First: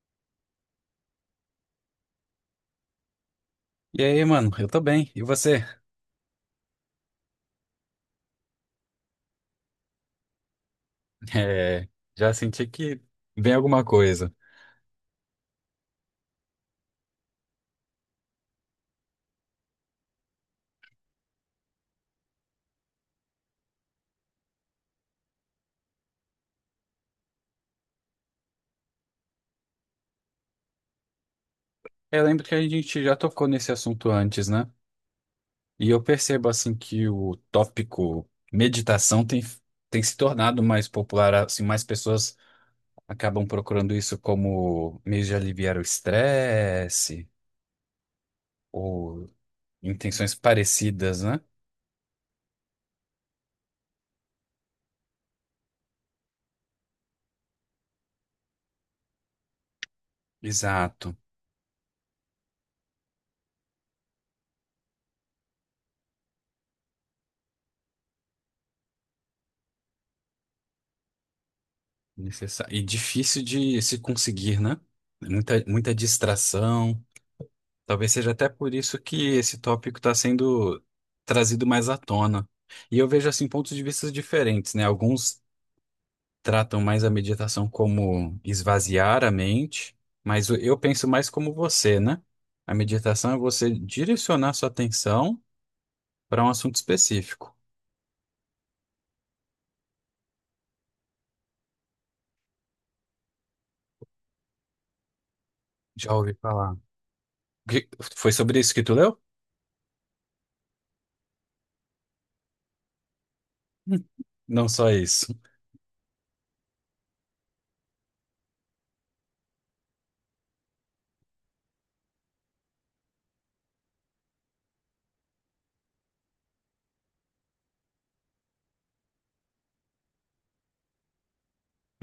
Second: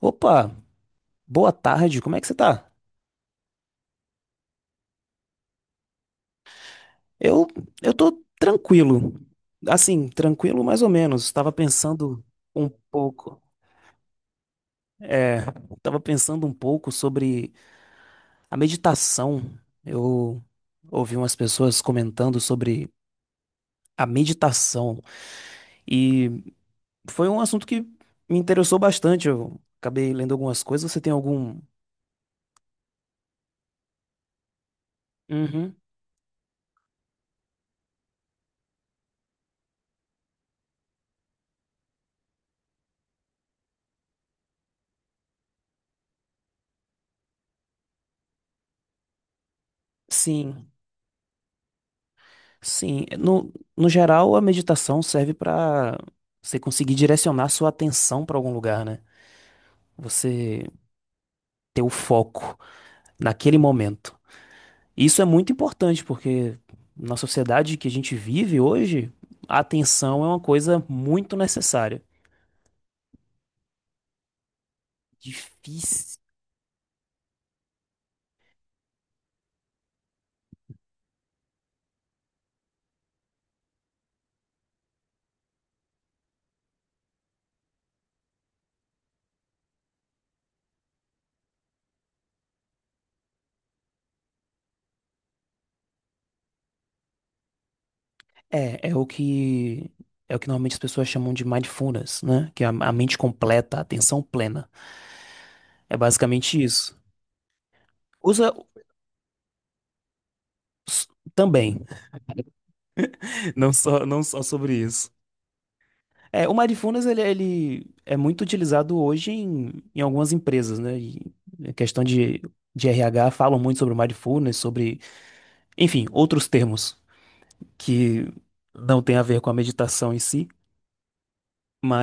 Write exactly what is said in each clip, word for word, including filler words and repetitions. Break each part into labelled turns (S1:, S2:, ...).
S1: Opa, boa tarde, como é que você tá?
S2: E aí, mano, eu tô bem. E você?
S1: Eu, eu tô tranquilo. Assim, tranquilo mais ou menos. Estava
S2: É,
S1: pensando
S2: já senti
S1: um
S2: que
S1: pouco.
S2: vem alguma coisa.
S1: É, estava pensando um pouco sobre a meditação. Eu ouvi umas pessoas comentando sobre a meditação e foi um assunto que me interessou bastante. Eu acabei lendo algumas coisas. Você tem algum?
S2: É, Eu lembro que a gente já tocou nesse assunto antes, né?
S1: Uhum.
S2: E eu percebo, assim, que o tópico meditação tem, tem se tornado mais popular, assim, mais pessoas acabam procurando isso como meio de aliviar o estresse ou intenções
S1: Sim.
S2: parecidas, né?
S1: Sim, no, no geral, a meditação serve para você conseguir direcionar sua atenção para algum lugar, né? Você
S2: Exato.
S1: ter o foco naquele momento. Isso é muito importante porque na sociedade que a gente vive hoje, a atenção é uma coisa muito necessária.
S2: Necessa- E difícil de se conseguir, né? Muita, muita
S1: Difícil.
S2: distração. Talvez seja até por isso que esse tópico está sendo trazido mais à tona. E eu vejo assim pontos de vista diferentes, né? Alguns tratam mais a meditação como esvaziar a mente, mas o- eu penso mais como você, né? A meditação é você direcionar sua atenção para um assunto específico.
S1: É, é o que é o que normalmente as pessoas chamam de mindfulness, né? Que é a, a mente completa, a atenção plena. É
S2: Já ouvi
S1: basicamente
S2: falar.
S1: isso.
S2: Que- Foi
S1: Usa
S2: sobre isso que tu leu?
S1: s- também, não só não só
S2: Não
S1: sobre
S2: só
S1: isso.
S2: isso,
S1: É, o Mindfulness, ele, ele é muito utilizado hoje em, em algumas empresas, né? E a questão de, de R H falam muito sobre o Mindfulness, sobre, enfim, outros termos que não tem a ver com a meditação em si,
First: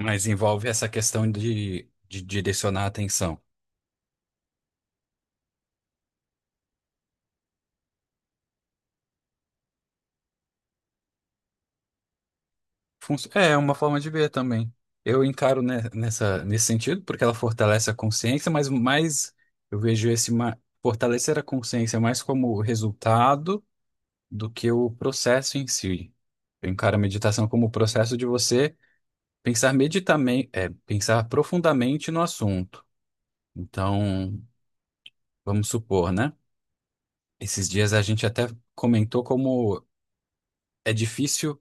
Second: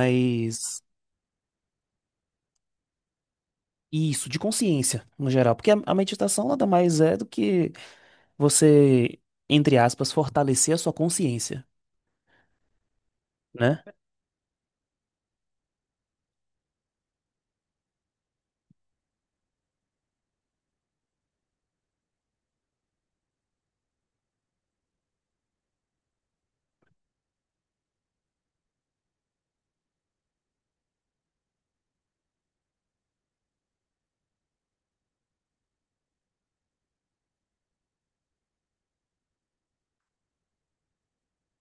S2: mas envolve essa questão de, de direcionar a atenção.
S1: isso, de consciência, no geral. Porque a, a meditação nada mais é do que você, entre aspas, fortalecer a sua consciência,
S2: Funci- É é uma
S1: né?
S2: forma de ver também. Eu encaro ne- nessa, nesse sentido, porque ela fortalece a consciência, mas mais eu vejo esse ma- fortalecer a consciência mais como resultado do que o processo em si. Eu encaro a meditação como o processo de você pensar meditamen- é, pensar profundamente no assunto. Então, vamos supor, né? Esses dias a gente até comentou como é difícil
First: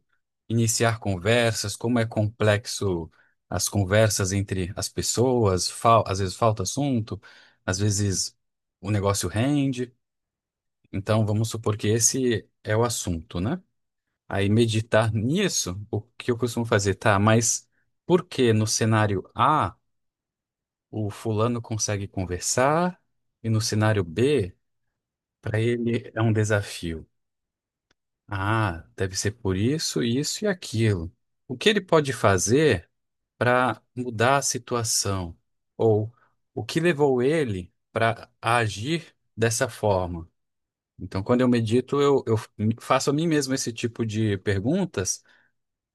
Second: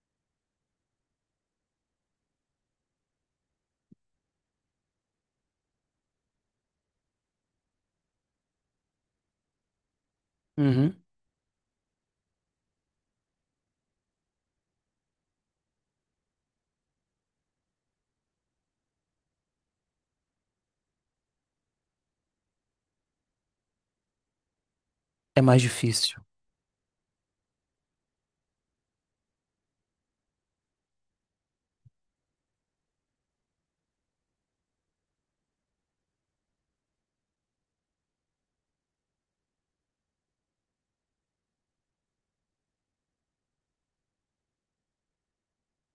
S2: iniciar conversas, como é complexo as conversas entre as pessoas, fal- às vezes falta assunto, às vezes o negócio rende.
S1: Uhum.
S2: Então, vamos supor que esse é o assunto, né? Aí, meditar nisso, o que eu costumo fazer, tá? Mas por que no cenário A o fulano consegue conversar e no cenário B,
S1: É
S2: para
S1: mais
S2: ele é
S1: difícil.
S2: um desafio? Ah, deve ser por isso, isso e aquilo. O que ele pode fazer para mudar a situação? Ou o que levou ele para agir dessa forma? Então, quando eu medito, eu, eu faço a mim mesmo esse tipo de perguntas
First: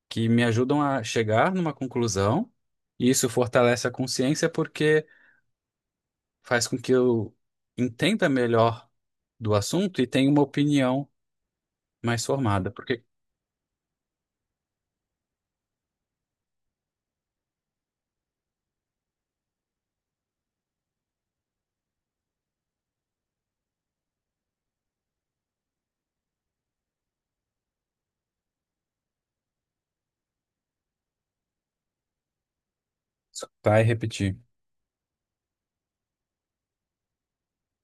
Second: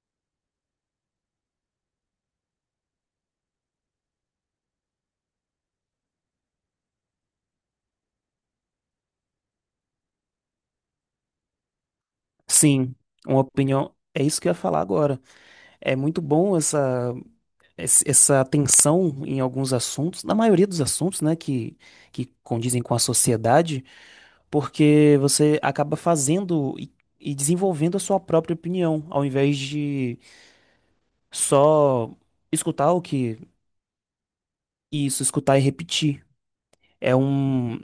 S2: que me ajudam a chegar numa conclusão, e isso fortalece a consciência porque faz com que eu entenda melhor do assunto e tenha uma opinião mais formada.
S1: Sim,
S2: Porque
S1: uma opinião. É isso que eu ia falar agora. É muito bom essa. esse- essa tensão em alguns assuntos, na maioria dos assuntos, né, que, que condizem com a sociedade, porque você acaba fazendo e, e desenvolvendo a sua própria opinião, ao invés de só escutar o que,
S2: vai repetir.
S1: isso, escutar e repetir. É um,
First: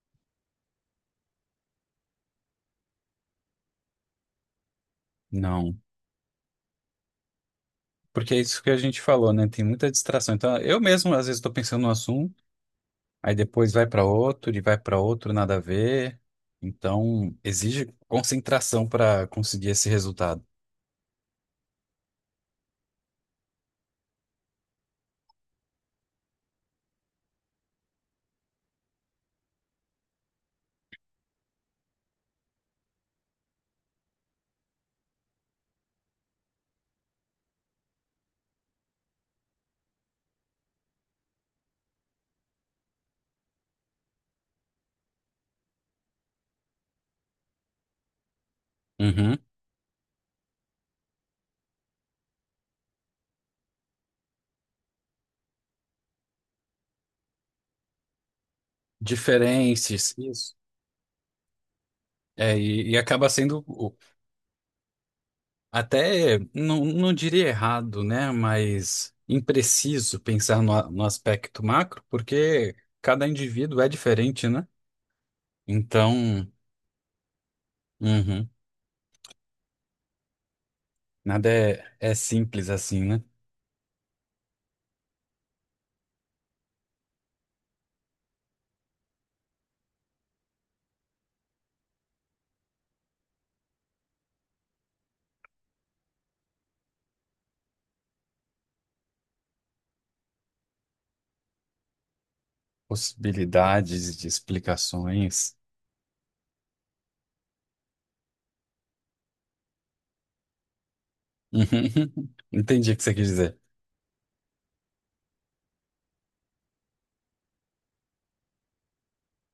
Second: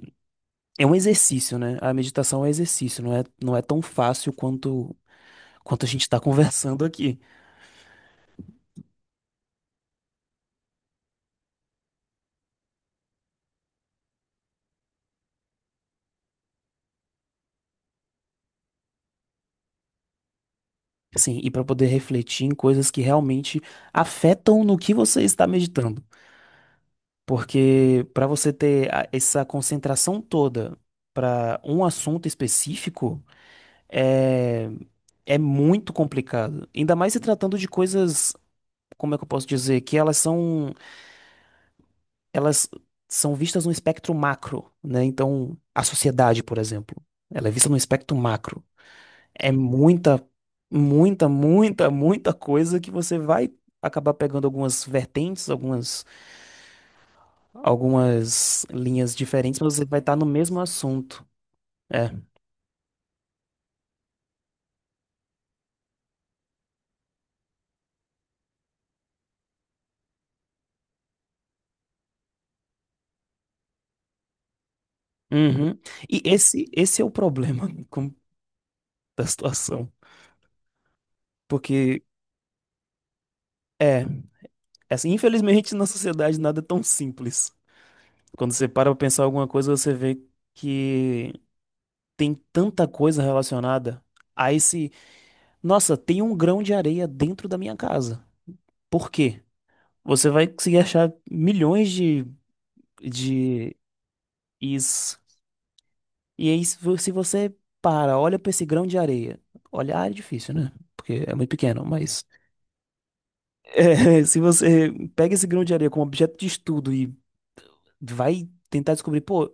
S1: é um exercício, né? A meditação é um exercício, não é, não é tão fácil quanto,
S2: Não.
S1: quanto a gente está conversando aqui.
S2: Porque é isso que a gente falou, né? Tem muita distração. Então, eu mesmo, às vezes, estou pensando num assunto, aí depois vai para outro e vai para outro, nada a ver. Então, exige concentração para conseguir esse resultado.
S1: Assim, e para poder refletir em coisas que realmente afetam no que você está meditando. Porque para você ter a- essa concentração toda para um assunto específico é, é muito complicado. Ainda mais se tratando de coisas, como é que eu posso dizer, que elas são elas são vistas num espectro macro, né? Então, a sociedade, por exemplo, ela é vista num espectro macro.
S2: Uhum.
S1: É muita, muita, muita, muita coisa que você vai acabar pegando algumas vertentes, algumas algumas linhas diferentes, mas você vai
S2: Diferentes.
S1: estar no
S2: Isso.
S1: mesmo assunto. É.
S2: É, e, e acaba sendo o- até, não, não diria errado, né? Mas impreciso pensar no, a- no aspecto macro, porque cada indivíduo é diferente, né?
S1: Uhum. E
S2: Então,
S1: esse, esse é o problema com-
S2: uhum,
S1: da situação.
S2: nada é,
S1: Porque,
S2: é simples assim, né?
S1: é, assim, infelizmente na sociedade nada é tão simples. Quando você para pra pensar alguma coisa, você vê que tem tanta coisa relacionada a esse. Nossa, tem um grão de areia dentro da minha casa. Por quê? Você vai conseguir achar milhões de, de
S2: Possibilidades de
S1: is
S2: explicações.
S1: E aí, se vo- se você para, olha para esse grão de areia. Olhar é difícil, né? Porque é muito pequeno, mas
S2: Uhum. Entendi o que você quis dizer.
S1: é, se você pega esse grão de areia como objeto de estudo e vai tentar descobrir, pô,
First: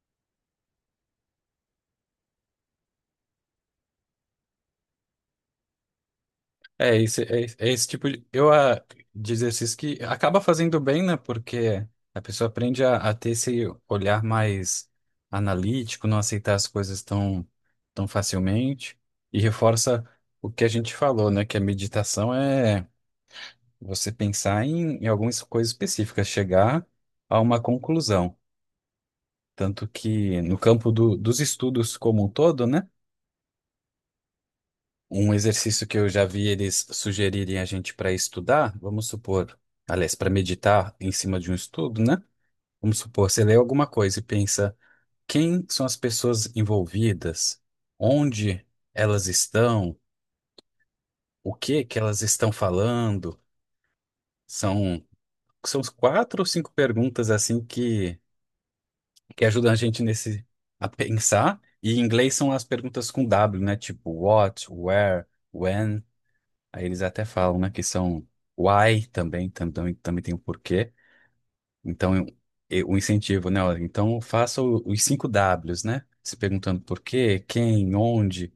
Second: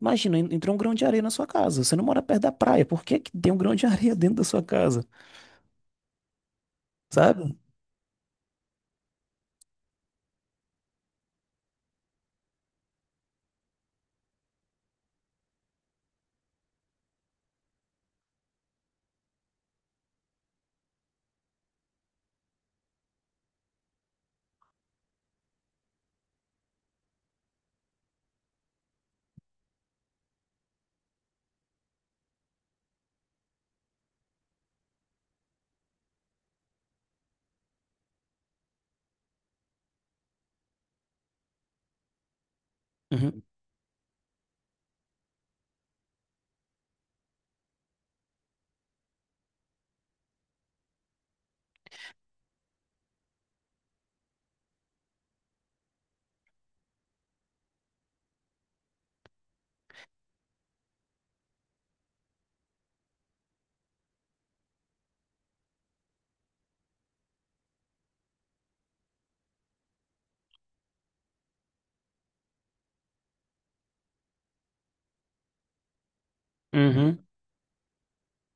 S1: imagina, en- entrou um grão de areia na sua casa. Você não mora perto da praia. Por que que tem um grão de areia dentro da sua casa?
S2: É esse, é,
S1: Sabe?
S2: esse é esse tipo de, eu, ah, de exercício que acaba fazendo bem, né? Porque a pessoa aprende a, a ter esse olhar mais analítico, não aceitar as coisas tão, tão facilmente e reforça o que a gente falou, né? Que a meditação é você pensar em, em algumas coisas específicas, chegar a uma conclusão. Tanto que no campo do, dos estudos como um todo, né? Um exercício que eu já vi eles sugerirem a gente para estudar, vamos supor, aliás, para meditar em cima de um estudo, né? Vamos supor,
S1: Uhum.
S2: você lê alguma coisa e pensa quem são as pessoas envolvidas, onde elas estão, o que que elas estão falando. São, são quatro ou cinco perguntas assim que, que ajudam a gente nesse a pensar. E em inglês são as perguntas com dáblio, né? Tipo what, where, when. Aí eles até falam, né, que são why também, tam- também, também tem um porquê. Então, eu- eu- o incentivo, né? Olha, então, faça o- os cinco dáblios, né? Se perguntando por
S1: Uhum.
S2: quê, quem, onde,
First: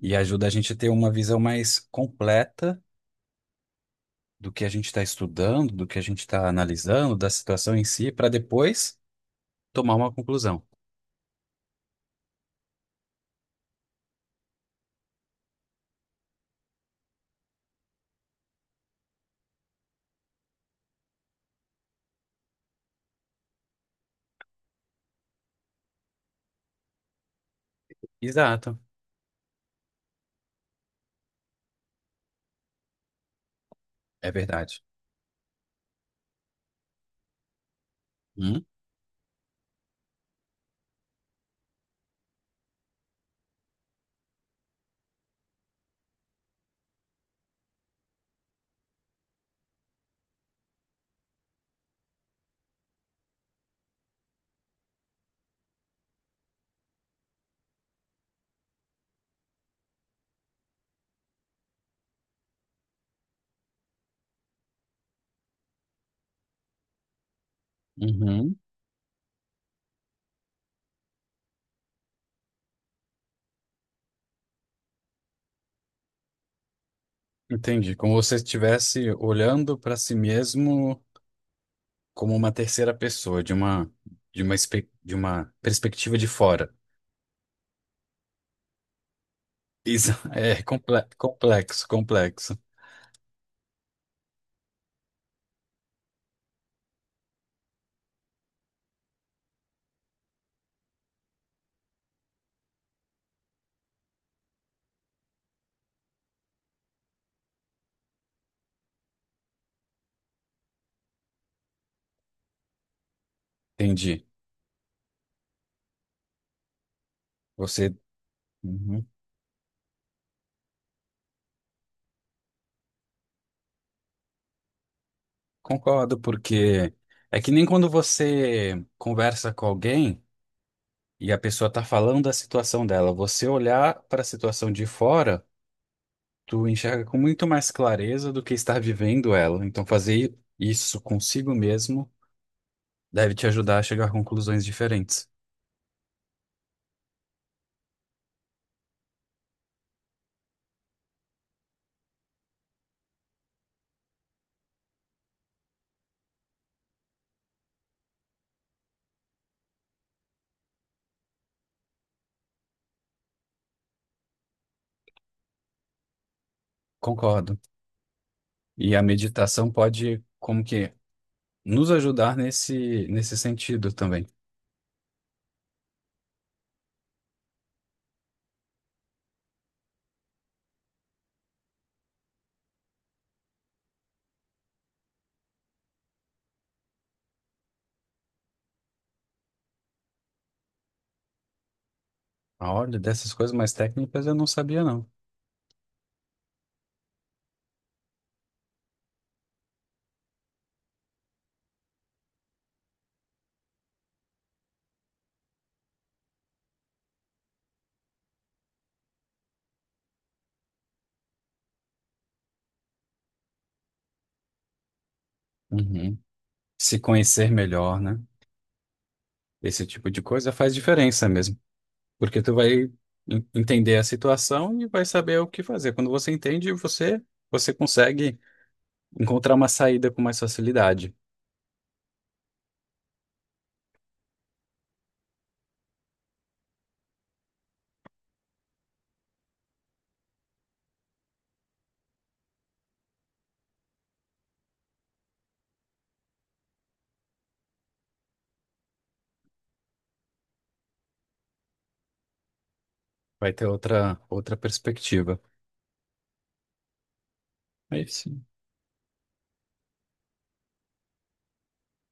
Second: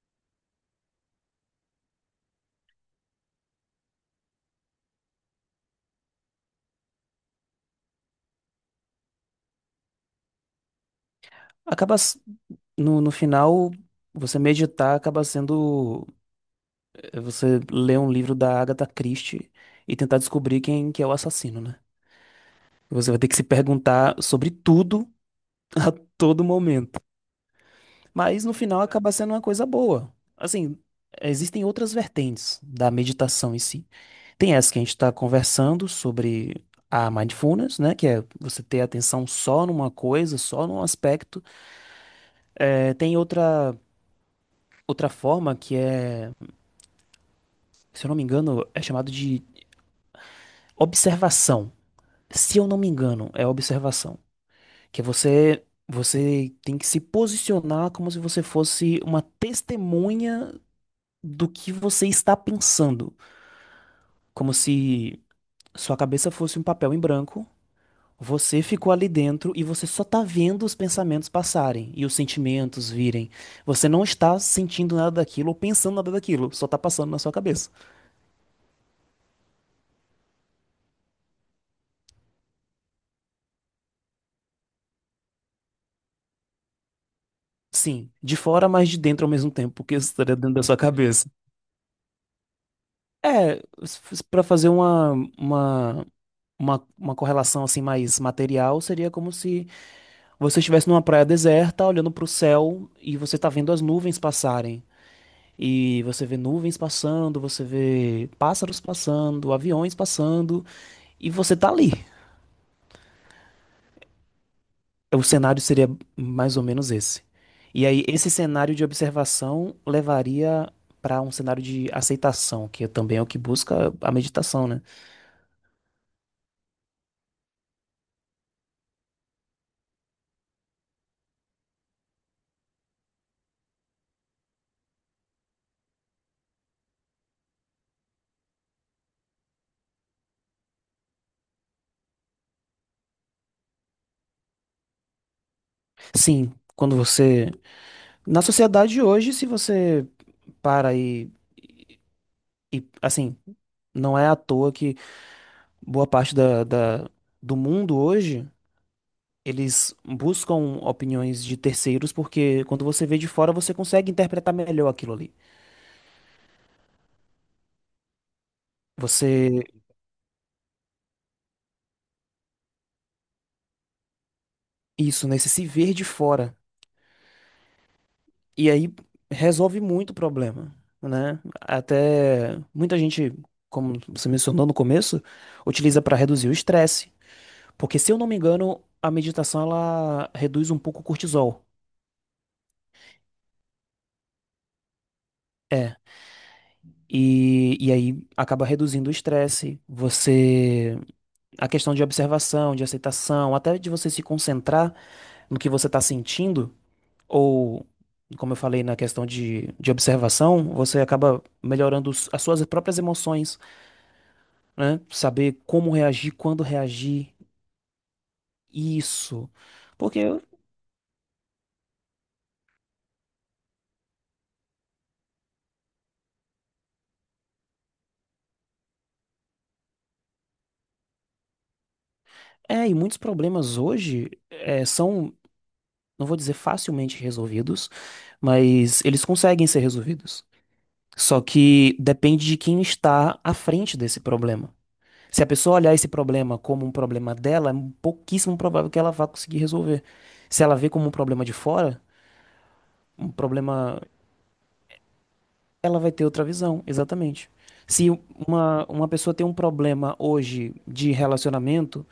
S2: e ajuda a gente a ter uma visão mais completa do que a gente está estudando, do que a gente está analisando, da situação em si, para depois tomar uma conclusão.
S1: Acaba s- no, no final, você meditar acaba sendo eh, você ler um livro da Agatha Christie e tentar descobrir quem que é o assassino, né? Você vai ter que se perguntar sobre tudo a todo momento. Mas no
S2: Exato,
S1: final acaba sendo uma coisa boa. Assim, existem outras vertentes da meditação em si.
S2: é
S1: Tem essa que
S2: verdade.
S1: a gente está conversando sobre a mindfulness, né? Que é você
S2: Hum?
S1: ter atenção só numa coisa, só num aspecto. É, tem outra, outra forma que é, se eu não me engano, é chamado de observação. Se eu não me engano, é observação. Que você você tem que se posicionar como se você fosse uma testemunha do que você está pensando, como se sua cabeça fosse um papel em branco.
S2: Uhum.
S1: Você ficou ali dentro e você só tá vendo os pensamentos passarem e os sentimentos virem. Você não está sentindo nada daquilo ou pensando nada daquilo, só tá passando na sua cabeça.
S2: Entendi. Como se você estivesse olhando para si mesmo como uma terceira pessoa, de uma, de uma, espe- de uma perspectiva de fora.
S1: Sim, de fora, mas de dentro ao mesmo tempo, porque isso
S2: Isso
S1: estaria dentro
S2: é
S1: da sua
S2: comple-
S1: cabeça.
S2: complexo, complexo.
S1: É, s- s- pra fazer uma, uma uma, uma correlação assim mais material seria como se você estivesse numa praia deserta, olhando para o céu e você está vendo as nuvens passarem. E você vê nuvens passando, você vê pássaros passando, aviões passando, e você tá ali.
S2: Entendi.
S1: O cenário seria mais ou menos esse. E
S2: Você.
S1: aí, esse cenário de
S2: Uhum.
S1: observação levaria para um cenário de aceitação, que é também é o que busca a meditação, né?
S2: Concordo, porque é que nem quando você conversa com alguém e a pessoa está falando da situação dela, você olhar para a situação de fora, tu enxerga com muito mais clareza do que estar vivendo ela. Então fazer isso consigo mesmo deve te ajudar a chegar a conclusões diferentes.
S1: Sim, quando você. Na sociedade de hoje, se você para e E, assim, não é à toa que boa parte da, da- do mundo hoje eles buscam opiniões de terceiros, porque quando você vê de fora, você consegue interpretar melhor aquilo ali.
S2: Concordo. E a
S1: Você,
S2: meditação pode, como que, nos ajudar nesse, nesse sentido também.
S1: isso, né? Você se ver de fora. E aí resolve muito o problema, né? Até muita gente, como você mencionou no começo, utiliza para reduzir o estresse. Porque, se eu não me engano, a meditação ela reduz um pouco o cortisol.
S2: Ah, olha, dessas coisas mais técnicas eu não sabia, não.
S1: É, E, e aí acaba reduzindo o estresse, você, a questão de observação, de aceitação, até de você se concentrar no que você está sentindo, ou, como eu falei na questão de, de observação, você acaba melhorando os- as suas próprias emoções, né? Saber como
S2: Uhum.
S1: reagir, quando
S2: Se
S1: reagir,
S2: conhecer melhor, né?
S1: isso.
S2: Esse tipo de
S1: Porque,
S2: coisa faz diferença mesmo. Porque tu vai en- entender a situação e vai saber o que fazer. Quando você entende, você, você consegue encontrar uma saída com mais facilidade.
S1: é, e muitos problemas hoje é, são, não vou dizer facilmente resolvidos, mas eles conseguem ser resolvidos. Só que depende de quem está à frente desse problema. Se a pessoa olhar esse problema como um problema dela, é pouquíssimo provável que ela vá conseguir resolver. Se ela vê como um problema de fora, um
S2: Vai ter
S1: problema,
S2: outra, outra perspectiva.
S1: ela vai ter outra visão, exatamente.
S2: É
S1: Se
S2: isso.
S1: uma, uma pessoa tem um problema hoje de relacionamento,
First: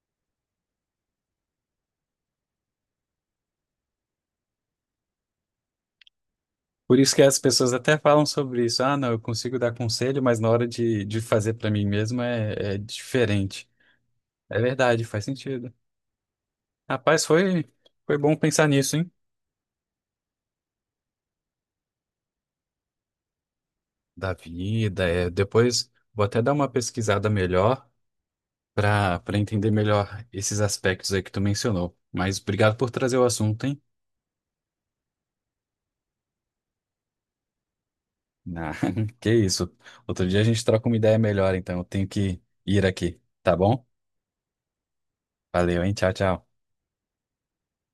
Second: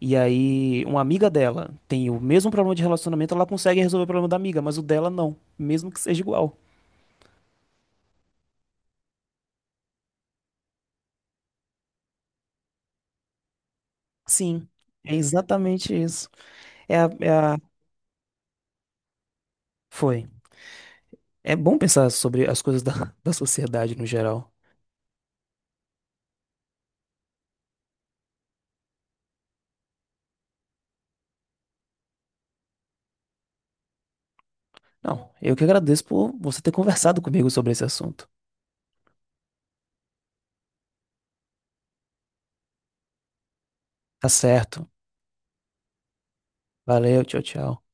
S1: e aí uma amiga dela tem o mesmo problema de relacionamento, ela consegue resolver o problema da amiga, mas o dela não, mesmo que seja igual.
S2: Por isso que as pessoas até falam sobre isso. Ah, não, eu consigo dar conselho, mas na hora de, de fazer para mim mesmo é, é diferente. É
S1: Sim,
S2: verdade,
S1: é
S2: faz sentido.
S1: exatamente isso. É a,
S2: Rapaz,
S1: é a...
S2: foi, foi bom pensar nisso, hein?
S1: Foi. É bom pensar sobre as coisas da, da sociedade no
S2: Da
S1: geral.
S2: vida, é. Depois vou até dar uma pesquisada melhor para para entender melhor esses aspectos aí que tu mencionou. Mas obrigado por trazer o assunto, hein?
S1: Não, eu que agradeço por você ter conversado comigo sobre esse assunto.
S2: Ah, que isso. Outro dia a gente troca uma ideia melhor, então eu tenho que ir aqui, tá bom?
S1: Tá certo.
S2: Valeu, hein? Tchau, tchau.
S1: Valeu, tchau, tchau.